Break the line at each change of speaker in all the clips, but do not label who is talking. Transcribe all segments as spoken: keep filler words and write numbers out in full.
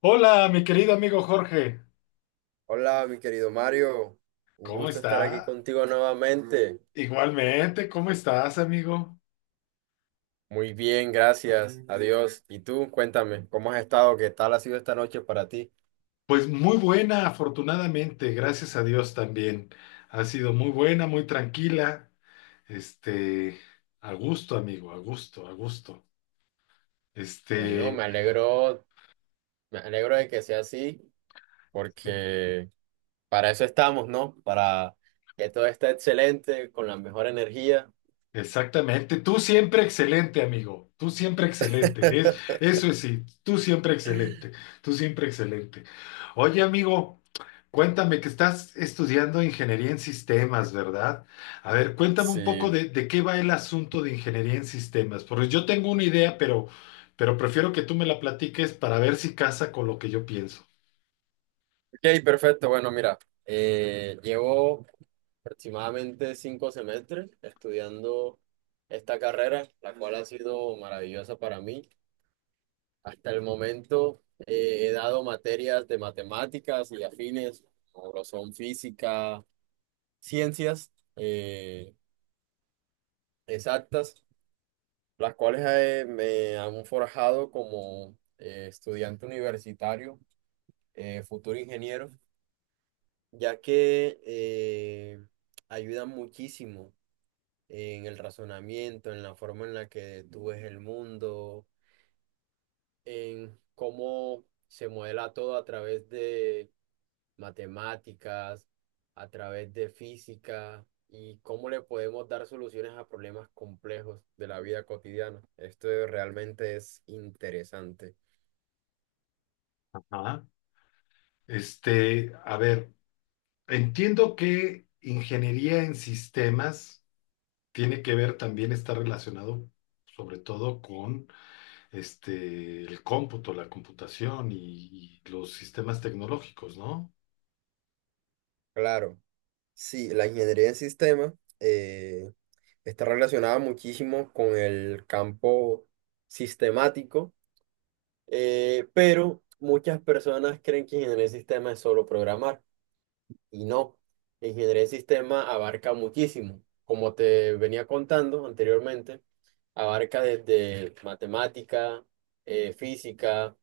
Hola, mi querido amigo Jorge.
Hola, mi querido Mario. Un
¿Cómo
gusto estar aquí
está?
contigo nuevamente.
Igualmente, ¿cómo estás, amigo?
Muy bien, gracias. Adiós. ¿Y tú? Cuéntame, ¿cómo has estado? ¿Qué tal ha sido esta noche para ti?
Pues muy buena, afortunadamente, gracias a Dios también. Ha sido muy buena, muy tranquila. Este, a gusto, amigo, a gusto, a gusto.
Bueno,
Este,
me alegro, me alegro de que sea así, porque para eso estamos, ¿no? Para que todo esté excelente, con la mejor energía.
Exactamente, tú siempre excelente, amigo, tú siempre excelente, es, eso es sí, tú siempre excelente, tú siempre excelente. Oye, amigo, cuéntame que estás estudiando ingeniería en sistemas, ¿verdad? A ver, cuéntame un poco
Sí.
de, de qué va el asunto de ingeniería en sistemas, porque yo tengo una idea, pero, pero prefiero que tú me la platiques para ver si casa con lo que yo pienso.
Ok, perfecto. Bueno, mira, eh, llevo aproximadamente cinco semestres estudiando esta carrera, la cual ha sido maravillosa para mí. Hasta el momento eh, he dado materias de matemáticas y afines, como lo son física, ciencias eh, exactas, las cuales eh, me han forjado como eh, estudiante universitario, eh, futuro ingeniero, ya que eh, ayudan muchísimo en el razonamiento, en la forma en la que tú ves el mundo, en cómo se modela todo a través de matemáticas, a través de física y cómo le podemos dar soluciones a problemas complejos de la vida cotidiana. Esto realmente es interesante.
Ajá. Este, a ver, entiendo que ingeniería en sistemas tiene que ver también, está relacionado sobre todo con este, el cómputo, la computación y, y los sistemas tecnológicos, ¿no?
Claro, sí, la ingeniería en sistemas eh, está relacionada muchísimo con el campo sistemático. Eh, pero muchas personas creen que ingeniería de sistema es solo programar y no. Ingeniería de sistema abarca muchísimo. Como te venía contando anteriormente, abarca desde matemática, eh, física,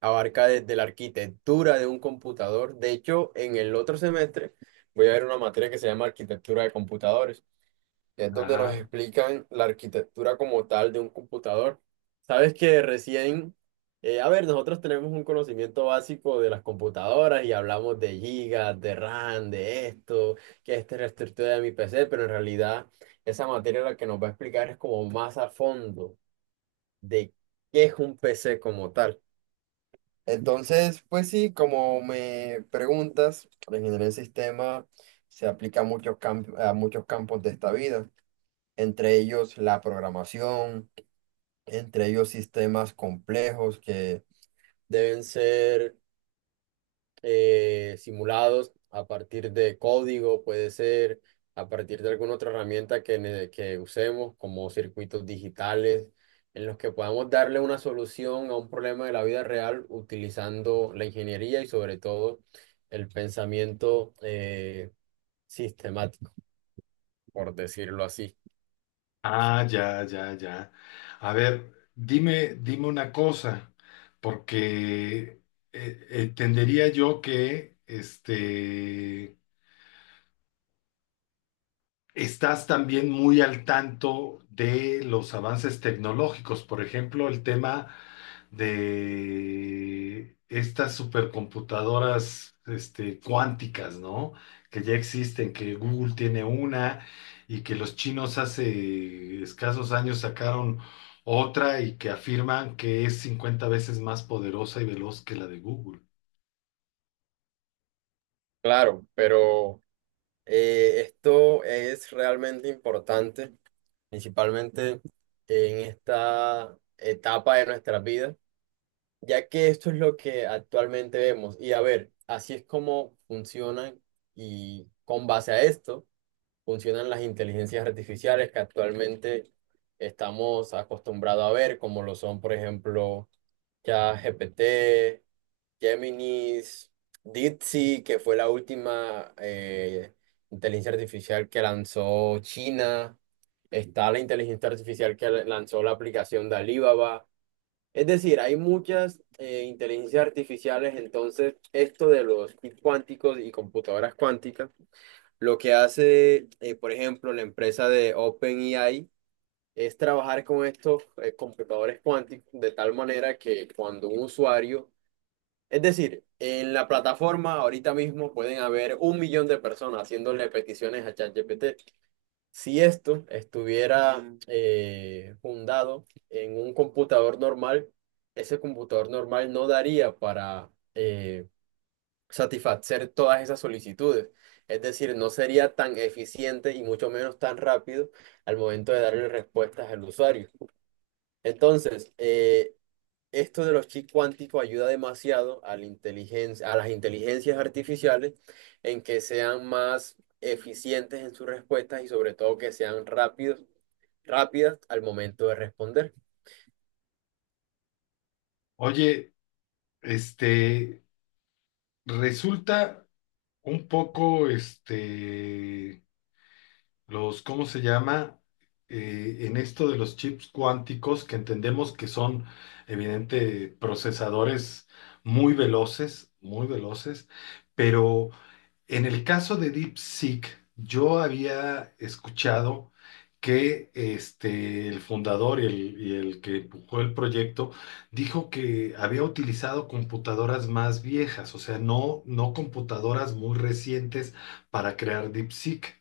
abarca desde la arquitectura de un computador. De hecho, en el otro semestre voy a ver una materia que se llama arquitectura de computadores, es donde nos
Ajá.
explican la arquitectura como tal de un computador. Sabes que recién, eh, a ver, nosotros tenemos un conocimiento básico de las computadoras y hablamos de gigas, de RAM, de esto, que esta es la estructura de mi P C, pero en realidad esa materia la que nos va a explicar es como más a fondo de qué es un P C como tal. Entonces, pues sí, como me preguntas, la ingeniería del sistema se aplica a muchos camp- a muchos campos de esta vida, entre ellos la programación, entre ellos sistemas complejos que deben ser eh, simulados a partir de código, puede ser a partir de alguna otra herramienta que, ne- que usemos, como circuitos digitales, en los que podamos darle una solución a un problema de la vida real utilizando la ingeniería y sobre todo el pensamiento eh, sistemático, por decirlo así.
Ah, ya, ya, ya. A ver, dime, dime una cosa, porque eh, entendería yo que este estás también muy al tanto de los avances tecnológicos, por ejemplo, el tema de estas supercomputadoras, este, cuánticas, ¿no? Que ya existen, que Google tiene una y que los chinos hace escasos años sacaron otra y que afirman que es cincuenta veces más poderosa y veloz que la de Google.
Claro, pero... Eh, esto es realmente importante, principalmente en esta etapa de nuestras vidas, ya que esto es lo que actualmente vemos. Y a ver, así es como funcionan, y con base a esto funcionan las inteligencias artificiales que actualmente estamos acostumbrados a ver, como lo son, por ejemplo, ChatGPT, Géminis, DeepSeek, que fue la última eh, inteligencia artificial que lanzó China. Está la inteligencia artificial que lanzó la aplicación de Alibaba. Es decir, hay muchas eh, inteligencias artificiales. Entonces, esto de los kits cuánticos y computadoras cuánticas, lo que hace, eh, por ejemplo, la empresa de OpenAI, es trabajar con estos eh, computadores cuánticos de tal manera que cuando un usuario, es decir, en la plataforma ahorita mismo pueden haber un millón de personas haciéndole peticiones a ChatGPT. Si esto estuviera Mm. eh, fundado en un computador normal, ese computador normal no daría para eh, satisfacer todas esas solicitudes. Es decir, no sería tan eficiente y mucho menos tan rápido al momento de darle respuestas al usuario. Entonces, eh, esto de los chips cuánticos ayuda demasiado a la inteligencia, a las inteligencias artificiales en que sean más eficientes en sus respuestas y sobre todo que sean rápidos, rápidas al momento de responder.
Oye, este, resulta un poco, este, los, ¿cómo se llama? Eh, en esto de los chips cuánticos, que entendemos que son, evidente, procesadores muy veloces, muy veloces, pero en el caso de DeepSeek, yo había escuchado que este, el fundador y el, y el que empujó el proyecto dijo que había utilizado computadoras más viejas, o sea, no, no computadoras muy recientes para crear DeepSeek.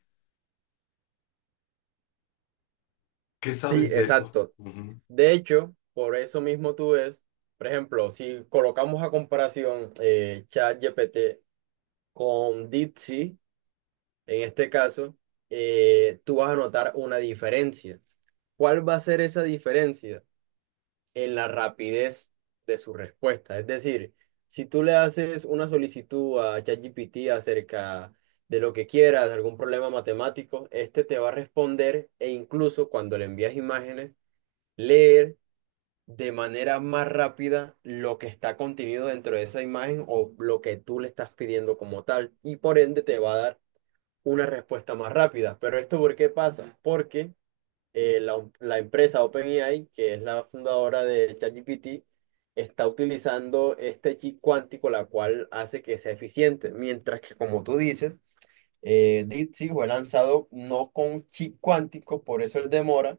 ¿Qué
Sí,
sabes de eso?
exacto.
Ujú.
De hecho, por eso mismo tú ves, por ejemplo, si colocamos a comparación eh, ChatGPT con DeepSeek, en este caso, eh, tú vas a notar una diferencia. ¿Cuál va a ser esa diferencia? En la rapidez de su respuesta. Es decir, si tú le haces una solicitud a ChatGPT acerca de lo que quieras, de algún problema matemático, este te va a responder, e incluso cuando le envías imágenes, leer de manera más rápida lo que está contenido dentro de esa imagen o lo que tú le estás pidiendo como tal, y por ende te va a dar una respuesta más rápida. Pero esto, ¿por qué pasa? Porque eh, la, la empresa OpenAI, que es la fundadora de ChatGPT, está utilizando este chip cuántico, la cual hace que sea eficiente. Mientras que, como tú dices, eh, DeepSeek fue lanzado no con chip cuántico, por eso el demora,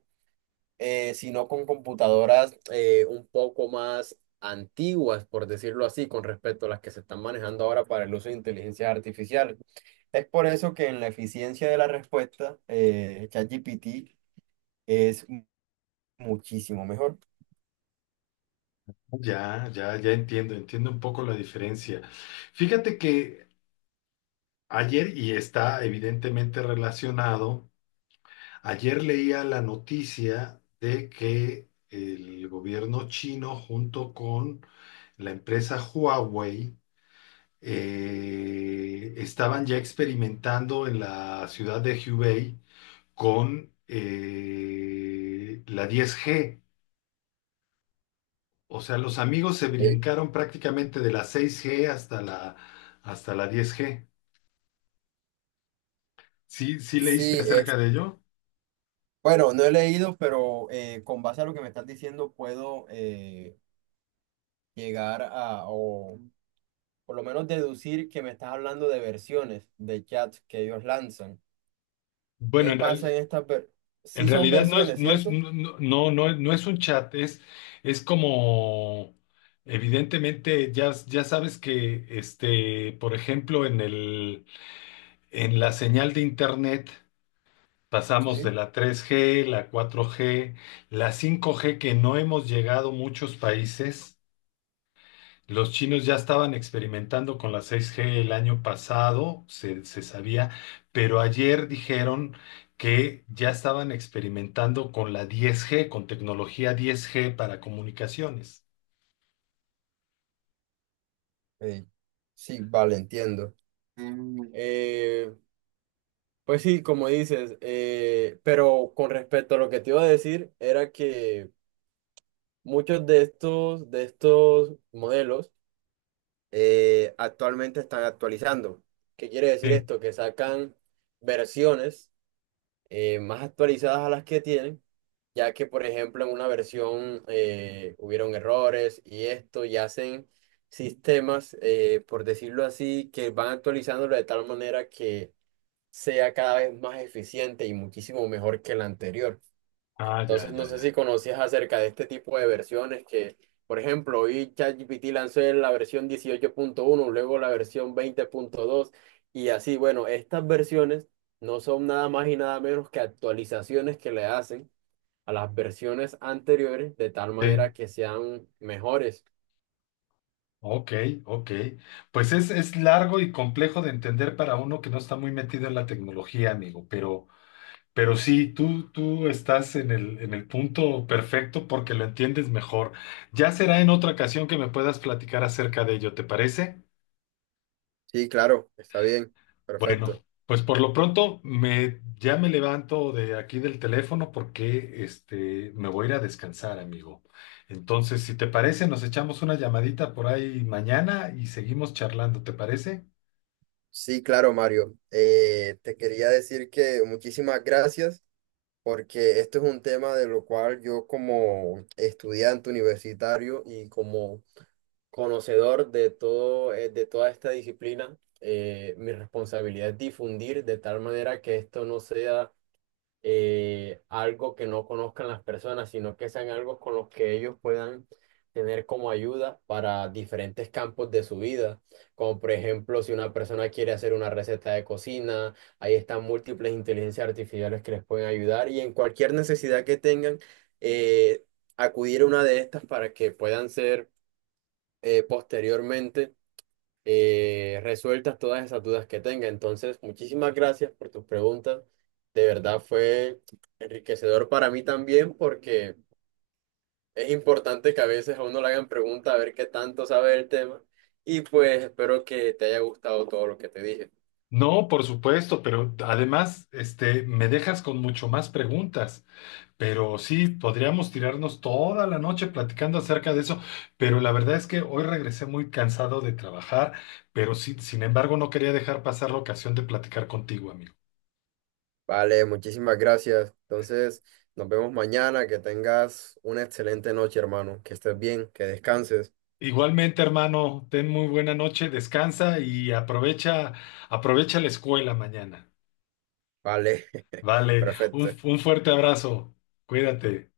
eh, sino con computadoras eh, un poco más antiguas, por decirlo así, con respecto a las que se están manejando ahora para el uso de inteligencia artificial. Es por eso que en la eficiencia de la respuesta, eh, ChatGPT es muchísimo mejor.
Ya, ya, ya entiendo, entiendo un poco la diferencia. Fíjate que ayer, y está evidentemente relacionado, ayer leía la noticia de que el gobierno chino junto con la empresa Huawei eh, estaban ya experimentando en la ciudad de Hubei con eh, la diez G. O sea, los amigos se
Eh,
brincaron prácticamente de la seis G hasta la, hasta la diez G. ¿Sí, sí
Sí,
leíste
es,
acerca de ello?
bueno, no he leído, pero eh, con base a lo que me estás diciendo puedo eh, llegar a, o por lo menos deducir que me estás hablando de versiones de chats que ellos lanzan.
Bueno,
¿Qué
en
pasa
real-
en estas versiones?
en
Sí son
realidad no es,
versiones,
no es,
¿cierto?
no, no, no es no es un chat, es, es como, evidentemente, ya, ya sabes que, este, por ejemplo, en el, en la señal de internet pasamos de
Sí.
la tres G, la cuatro G, la cinco G, que no hemos llegado muchos países. Los chinos ya estaban experimentando con la seis G el año pasado, se, se sabía, pero ayer dijeron que ya estaban experimentando con la diez G, con tecnología diez G para comunicaciones.
Eh, sí, vale, entiendo. Mm, Eh, pues sí, como dices, eh, pero con respecto a lo que te iba a decir, era que muchos de estos, de estos modelos, eh, actualmente están actualizando. ¿Qué quiere decir
Sí.
esto? Que sacan versiones eh, más actualizadas a las que tienen, ya que, por ejemplo, en una versión eh, hubieron errores y esto, y hacen sistemas, eh, por decirlo así, que van actualizándolo de tal manera que sea cada vez más eficiente y muchísimo mejor que el anterior.
Ah, ya,
Entonces, no
ya,
sé si
ya.
conocías acerca de este tipo de versiones que, por ejemplo, hoy ChatGPT lanzó la versión dieciocho punto uno, luego la versión veinte punto dos, y así. Bueno, estas versiones no son nada más y nada menos que actualizaciones que le hacen a las versiones anteriores de tal
Sí.
manera que sean mejores.
Ok, ok. Pues es, es largo y complejo de entender para uno que no está muy metido en la tecnología, amigo, pero, Pero sí, tú, tú estás en el, en el punto perfecto porque lo entiendes mejor. Ya será en otra ocasión que me puedas platicar acerca de ello, ¿te parece?
Sí, claro, está bien, perfecto.
Bueno, pues por lo pronto me, ya me levanto de aquí del teléfono porque este, me voy a ir a descansar, amigo. Entonces, si te parece, nos echamos una llamadita por ahí mañana y seguimos charlando, ¿te parece?
Sí, claro, Mario. Eh, te quería decir que muchísimas gracias, porque esto es un tema de lo cual yo como estudiante universitario y como conocedor de todo, eh, de toda esta disciplina, eh, mi responsabilidad es difundir de tal manera que esto no sea eh, algo que no conozcan las personas, sino que sean algo con los que ellos puedan tener como ayuda para diferentes campos de su vida, como por ejemplo si una persona quiere hacer una receta de cocina, ahí están múltiples inteligencias artificiales que les pueden ayudar y en cualquier necesidad que tengan, eh, acudir a una de estas para que puedan ser eh, posteriormente eh, resueltas todas esas dudas que tenga. Entonces, muchísimas gracias por tus preguntas. De verdad fue enriquecedor para mí también porque es importante que a veces a uno le hagan preguntas a ver qué tanto sabe del tema. Y pues espero que te haya gustado todo lo que te dije.
No, por supuesto, pero además, este, me dejas con mucho más preguntas. Pero sí, podríamos tirarnos toda la noche platicando acerca de eso, pero la verdad es que hoy regresé muy cansado de trabajar, pero sí, sin embargo, no quería dejar pasar la ocasión de platicar contigo, amigo.
Vale, muchísimas gracias. Entonces, nos vemos mañana. Que tengas una excelente noche, hermano. Que estés bien, que descanses.
Igualmente, hermano, ten muy buena noche, descansa y aprovecha, aprovecha la escuela mañana.
Vale,
Vale, un,
perfecto.
un fuerte abrazo. Cuídate.